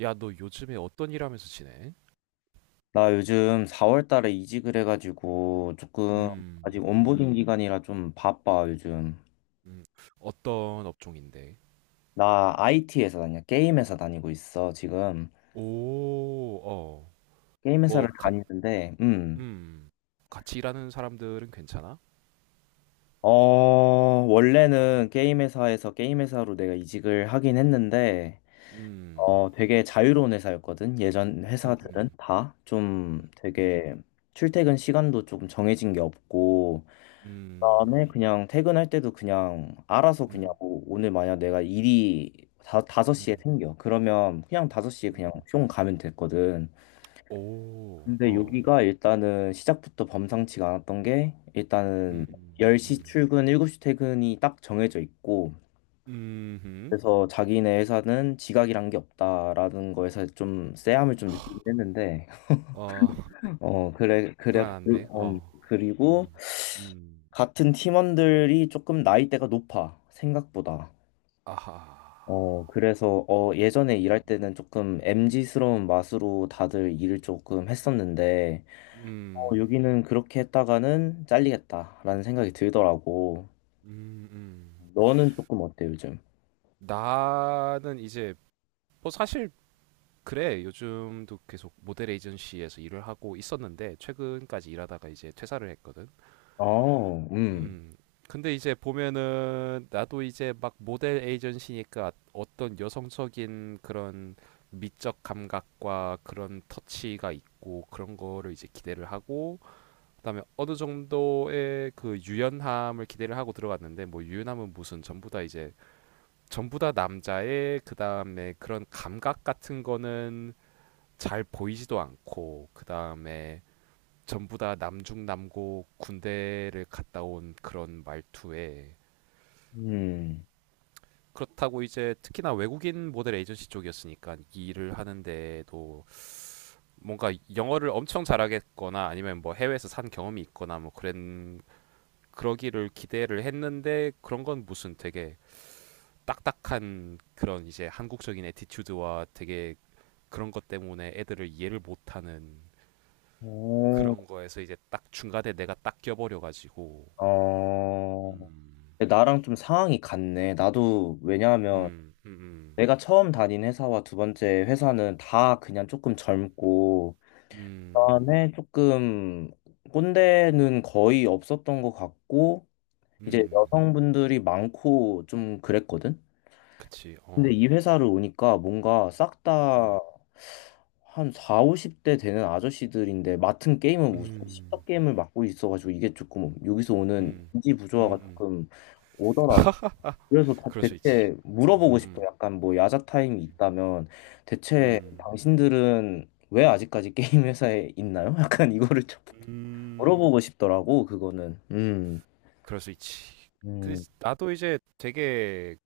야, 너 요즘에 어떤 일 하면서 지내? 나 요즘 4월 달에 이직을 해가지고 조금 음, 아직 온보딩 음, 기간이라 좀 바빠, 요즘. 음. 어떤 업종인데? 나 IT 회사 다녀. 게임 회사 다니고 있어, 지금. 오, 어. 게임 회사를 뭐, 가, 다니는데, 음. 같이 일하는 사람들은 괜찮아? 어, 원래는 게임 회사에서 게임 회사로 내가 이직을 하긴 했는데, 음, 되게 자유로운 회사였거든. 예전 음, 회사들은 음, 다 좀 음, 되게 출퇴근 시간도 조금 정해진 게 없고, 다음에 음, 그냥 퇴근할 때도 그냥 알아서 그냥 음, 뭐 오늘 만약 내가 일이 섯시에 음, 생겨. 그러면 그냥 5시에 음, 그냥 음. 뿅 가면 됐거든. 오, 근데 어. 여기가 일단은 시작부터 범상치가 않았던 게 일단은 음, 10시 음, 출근, 7시 퇴근이 딱 정해져 있고 음, 음. 그래서 자기네 회사는 지각이란 게 없다라는 거에서 좀 쎄함을 좀 느끼긴 했는데 어, 어 그래 그래. 불안한데, 어. 그리고 음, 음. 같은 팀원들이 조금 나이대가 높아 생각보다 아하. 예전에 음, 일할 때는 조금 m 지스러운 맛으로 다들 일을 조금 했었는데, 음, 여기는 그렇게 했다가는 잘리겠다라는 생각이 들더라고. 음, 음. 너는 조금 어때, 요즘? 나는 이제 뭐 사실 그래 요즘도 계속 모델 에이전시에서 일을 하고 있었는데 최근까지 일하다가 이제 퇴사를 했거든. 어, 음. 근데 이제 보면은 나도 이제 막 모델 에이전시니까 어떤 여성적인 그런 미적 감각과 그런 터치가 있고 그런 거를 이제 기대를 하고 그다음에 어느 정도의 그 유연함을 기대를 하고 들어갔는데 뭐 유연함은 무슨 전부 다 이제 전부 다 남자의 그다음에 그런 감각 같은 거는 잘 보이지도 않고 그다음에 전부 다 남중남고 군대를 갔다 온 그런 말투에 음. 그렇다고 이제 특히나 외국인 모델 에이전시 쪽이었으니까 이 일을 하는데도 뭔가 영어를 엄청 잘하겠거나 아니면 뭐 해외에서 산 경험이 있거나 뭐 그런 그러기를 기대를 했는데 그런 건 무슨 되게 딱딱한 그런 이제 한국적인 에티튜드와 되게 그런 것 때문에 애들을 이해를 못하는 어, 그런 거에서 이제 딱 중간에 내가 딱 껴버려가지고 어. 음, 나랑 좀 상황이 같네. 나도, 왜냐하면 음, 음, 내가 처음 다닌 회사와 두 번째 회사는 다 그냥 조금 젊고, 음, 음, 그다음에 조금 꼰대는 거의 없었던 것 같고, 이제 음, 여성분들이 많고 좀 그랬거든? 그치, 근데 어, 이 회사를 오니까 뭔가 싹 음, 다 한 4, 50대 되는 아저씨들인데 맡은 게임은 무슨 십0 음, 게임을 맡고 있어가지고 이게 조금 여기서 오는 음, 인지 음, 부조화가 음, 조금 오더라고. 그래서 다 그럴 수 있지, 대체 음, 물어보고 싶어. 음, 약간 뭐 야자 타임이 음, 있다면 대체 음, 당신들은 왜 아직까지 게임 회사에 있나요? 약간 이거를 좀 음, 물어보고 싶더라고, 그거는. 음. 그럴 수 있지. 그 음. 나도 이제 되게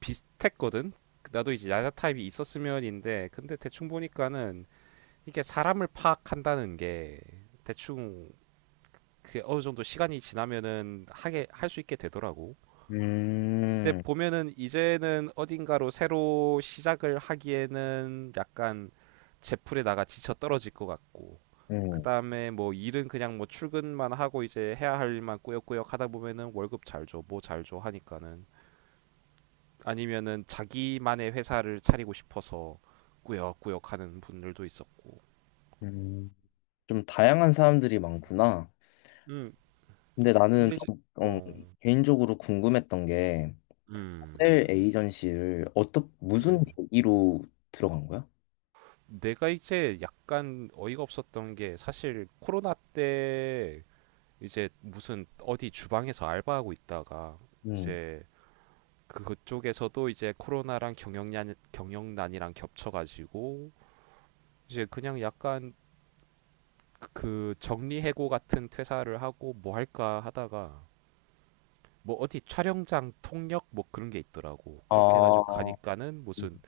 비슷했거든. 나도 이제 야자 타입이 있었으면인데, 근데 대충 보니까는 이게 사람을 파악한다는 게 대충 그 어느 정도 시간이 지나면은 하게 할 수 있게 되더라고. 근데 음. 보면은 이제는 어딘가로 새로 시작을 하기에는 약간 제풀에다가 지쳐 떨어질 것 같고 음. 그다음에 뭐 일은 그냥 뭐 출근만 하고 이제 해야 할 일만 꾸역꾸역 하다 보면은 월급 잘 줘, 뭐 잘 줘 하니까는 아니면은 자기만의 회사를 차리고 싶어서 꾸역꾸역 하는 분들도 있었고. 음, 좀 다양한 사람들이 많구나. 음, 근데 나는 근데 이제 좀, 어 개인적으로 궁금했던 게 음. 호텔 에이전시를 어떻게 무슨 음. 계기로 들어간 거야? 내가 이제 약간 어이가 없었던 게 사실 코로나 때 이제 무슨 어디 주방에서 알바하고 있다가 음. 이제 그쪽에서도 이제 코로나랑 경영난이랑 겹쳐가지고 이제 그냥 약간 그 정리해고 같은 퇴사를 하고 뭐 할까 하다가 뭐 어디 촬영장 통역 뭐 그런 게 있더라고. 그렇게 해가지고 아, 가니까는 무슨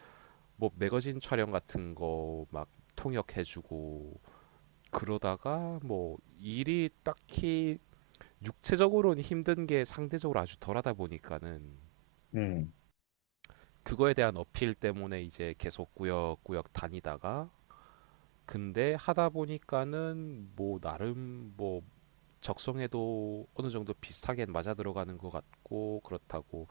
뭐 매거진 촬영 같은 거 막 통역해주고 그러다가 뭐 일이 딱히 육체적으로는 힘든 게 상대적으로 아주 덜하다 보니까는 음, 그거에 대한 어필 때문에 이제 계속 꾸역꾸역 다니다가 근데 하다 보니까는 뭐 나름 뭐 적성에도 어느 정도 비슷하게 맞아 들어가는 것 같고 그렇다고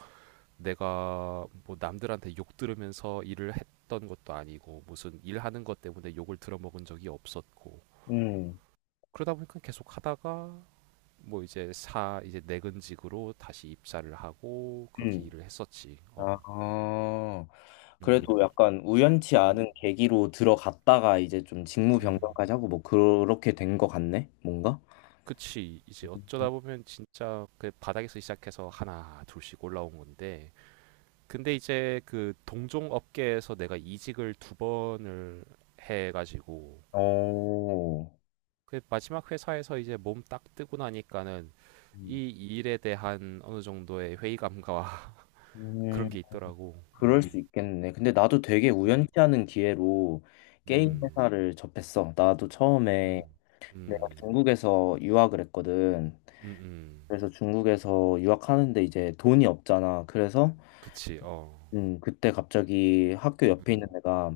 내가 뭐 남들한테 욕 들으면서 일을 했던 것도 아니고 무슨 일하는 것 때문에 욕을 들어먹은 적이 없었고 음, 그러다 보니까 계속 하다가 뭐 이제 내근직으로 다시 입사를 하고 그렇게 음. 일을 했었지. 아, 어. 그래도 음. 약간 우연치 음. 않은 계기로 들어갔다가 이제 좀 직무 음. 변경까지 하고 뭐 그렇게 된 거 같네? 뭔가? 그치. 이제 어쩌다 음. 보면 진짜 그 바닥에서 시작해서 하나, 둘씩 올라온 건데. 근데 이제 그 동종 업계에서 내가 이직을 두 번을 해가지고 어. 그 마지막 회사에서 이제 몸 딱 뜨고 나니까는 이 일에 대한 어느 정도의 회의감과 음. 그런 게 있더라고. 그럴 음. 수 있겠네. 근데 나도 되게 음. 우연치 않은 기회로 게임 음. 회사를 접했어. 나도 처음에 음. 내가 음. 중국에서 유학을 했거든. 음음. 그래서 중국에서 유학하는데 이제 돈이 없잖아. 그래서 그치. 어. 그때 갑자기 학교 옆에 있는 음. 애가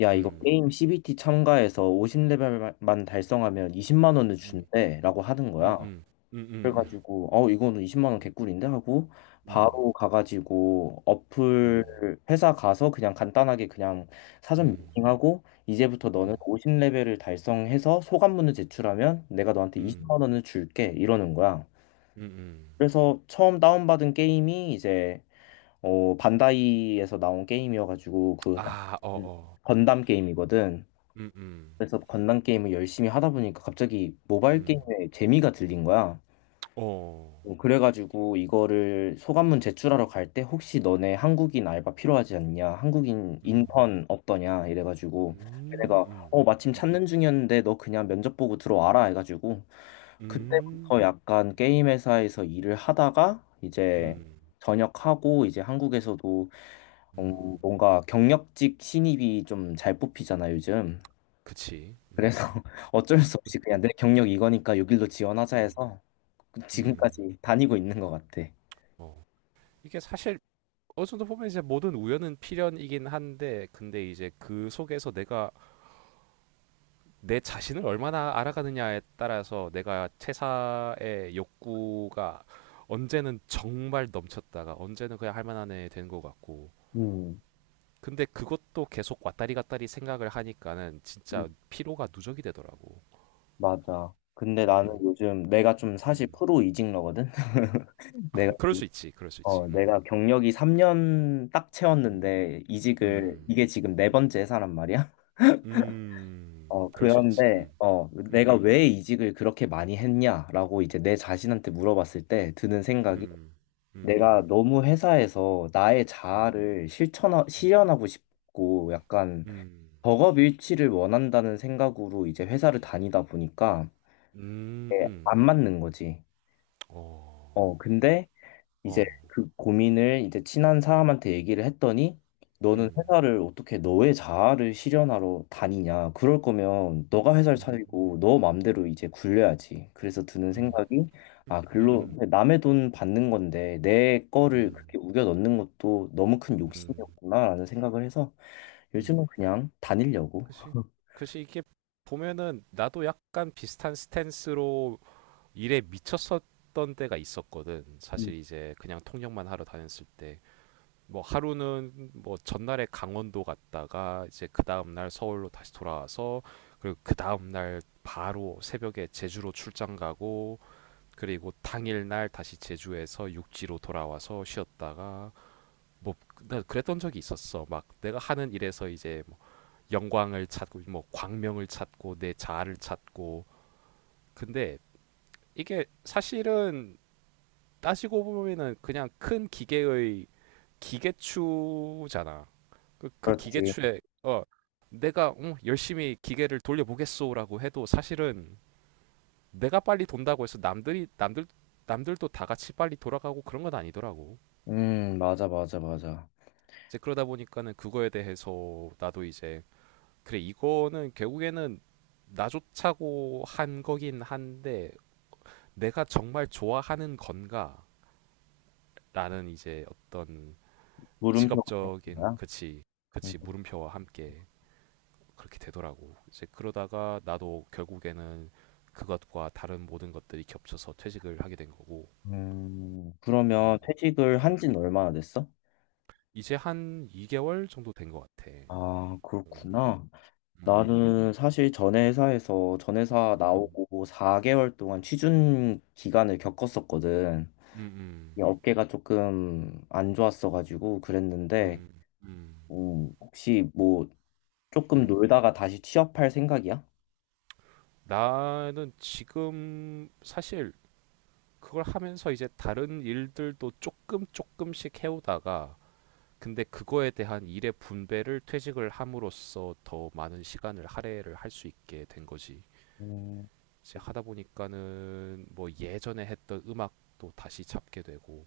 야, 이거 음. 게임 CBT 참가해서 50레벨만 달성하면 20만 원을 음. 준대라고 하는 거야. 음음. 음음. 그래가지고 이거는 20만 원 개꿀인데 하고 음. 음. 바로 가가지고 어플 음. 회사 가서 그냥 간단하게 그냥 음. 사전 음. 미팅하고 이제부터 너는 50레벨을 달성해서 소감문을 제출하면 내가 너한테 음 20만 원을 줄게 이러는 거야. 음, 음. 그래서 처음 다운받은 게임이 이제 반다이에서 나온 게임이어가지고 아 음. 어어. 건담 게임이거든. 음음. 그래서 건담 게임을 열심히 하다 보니까 갑자기 음. 모바일 게임에 재미가 들린 거야. 어. 그래가지고 이거를 소감문 제출하러 갈 때 혹시 너네 한국인 알바 필요하지 않냐? 한국인 음. 인턴 없더냐? 이래가지고 음. 걔네가 음. 마침 음. 찾는 중이었는데 너 그냥 면접 보고 들어와라 해가지고 그때부터 음. 약간 게임 회사에서 일을 하다가 이제 음. 전역하고 이제 한국에서도 음. 뭔가 경력직 신입이 좀 잘 뽑히잖아 요즘. 그치. 그래서 음. 어쩔 수 없이 그냥 내 경력 이거니까 여길로 지원하자 음. 해서 음. 지금까지 다니고 있는 것 같아. 어. 이게 사실 어느 정도 보면 이제 모든 우연은 필연이긴 한데 근데 이제 그 속에서 내가 내 자신을 얼마나 알아가느냐에 따라서 내가 퇴사의 욕구가 언제는 정말 넘쳤다가 언제는 그냥 할 만한 애 되는 것 같고 음, 근데 그것도 계속 왔다리 갔다리 생각을 하니까는 음, 진짜 피로가 누적이 되더라고. 맞아. 근데 나는 음. 요즘 내가 좀 사실 음. 프로 이직러거든? 내가, 그럴 수 있지. 그럴 수 있지. 음. 내가 경력이 3년 딱 음. 채웠는데 음. 이게 지금 네 번째 회사란 말이야? 음. 그럴 수 있지. 음. 내가 음. 왜 이직을 그렇게 많이 했냐라고 이제 내 자신한테 물어봤을 때 드는 생각이 음. 음. 내가 음. 너무 회사에서 나의 음. 자아를 음. 실현하고 싶고 약간 음. 버업 일치를 원한다는 생각으로 이제 회사를 다니다 보니까 음. 이게 안 음. 맞는 거지. 어. 근데 이제 어. 그 고민을 이제 친한 사람한테 얘기를 했더니 너는 음. 회사를 어떻게 너의 자아를 실현하러 다니냐. 그럴 거면 너가 회사를 음. 차리고 너 맘대로 이제 굴려야지. 그래서 드는 음. 생각이 아, 글로 음. 남의 돈 받는 건데 내 거를 음. 그렇게 우겨 넣는 것도 너무 큰 음. 욕심이었구나라는 생각을 해서 음. 요즘은 그냥 다니려고. 그치. 그치 이게 보면은 나도 약간 비슷한 스탠스로 일에 미쳤었던 때가 있었거든. 음, 사실 이제 그냥 통역만 하러 다녔을 때. 뭐 하루는 뭐 전날에 강원도 갔다가 이제 그 다음날 서울로 다시 돌아와서 그리고 그 다음날 바로 새벽에 제주로 출장 가고 그리고 당일날 다시 제주에서 육지로 돌아와서 쉬었다가 뭐 나 그랬던 적이 있었어. 막 내가 하는 일에서 이제 뭐 영광을 찾고 뭐 광명을 찾고 내 자아를 찾고 근데 이게 사실은 따지고 보면은 그냥 큰 기계의 기계추잖아. 그 그렇지. 기계추에 어 내가 응, 열심히 기계를 돌려보겠소라고 해도 사실은 내가 빨리 돈다고 해서 남들이 남들 남들도 다 같이 빨리 돌아가고 그런 건 아니더라고. 맞아, 맞아, 맞아. 이제 그러다 보니까는 그거에 대해서 나도 이제 그래 이거는 결국에는 나조차고 한 거긴 한데 내가 정말 좋아하는 건가라는 이제 어떤 물음표가 생긴 직업적인 거야? 그치 음, 그치 물음표와 함께 그렇게 되더라고. 이제 그러다가 나도 결국에는 그것과 다른 모든 것들이 겹쳐서 퇴직을 하게 된 거고. 그러면 음, 퇴직을 한 음. 지는 얼마나 됐어? 이제 한 2개월 정도 된 것 같아. 아, 음, 그렇구나. 음, 나는 사실 전 회사에서 전 회사 음, 나오고 4개월 동안 취준 기간을 겪었었거든. 음, 이 음, 어깨가 조금 안 좋았어가지고 그랬는데, 음, 음, 혹시 뭐 조금 음. 놀다가 다시 취업할 생각이야? 나는 지금 사실 그걸 하면서 이제 다른 일들도 조금 조금씩 해오다가 근데 그거에 대한 일의 분배를 퇴직을 함으로써 더 많은 시간을 할애를 할 수 있게 된 거지. 음, 이제 하다 보니까는 뭐 예전에 했던 음악도 다시 잡게 되고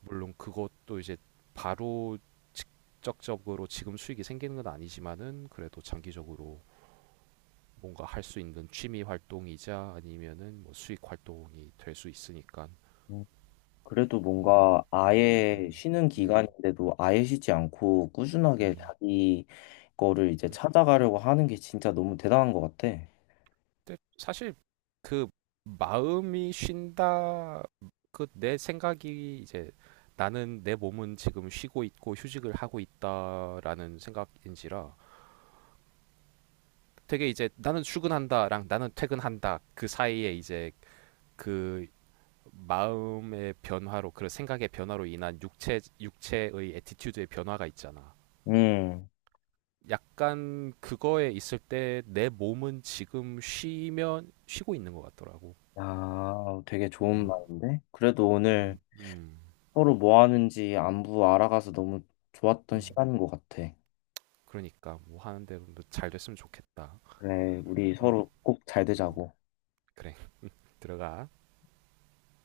물론 그것도 이제 바로 적적으로 지금 수익이 생기는 건 아니지만은 그래도 장기적으로 뭔가 할 수 있는 취미 활동이자 아니면은 뭐 수익 활동이 될 수 있으니까 그래도 음, 뭔가 음, 아예 음, 쉬는 음, 기간인데도 아예 쉬지 않고 꾸준하게 음, 자기 거를 이제 음. 찾아가려고 하는 게 진짜 너무 대단한 것 같아. 근데 사실 그 마음이 쉰다 그 내 생각이 이제 나는 내 몸은 지금 쉬고 있고 휴식을 하고 있다라는 생각인지라 되게 이제 나는 출근한다랑 나는 퇴근한다 그 사이에 이제 그 마음의 변화로 그런 생각의 변화로 인한 육체의 애티튜드의 변화가 있잖아. 음, 약간 그거에 있을 때 내 몸은 지금 쉬면 쉬고 있는 것 같더라고. 야, 되게 좋은 음, 말인데? 그래도 오늘 음, 음. 서로 뭐 하는지 안부 알아가서 너무 좋았던 음, 시간인 것 같아. 그러니까 뭐 하는데 도잘 됐으면 좋겠다. 그래, 우리 음, 서로 꼭 잘 음, 되자고. 그래 들어가.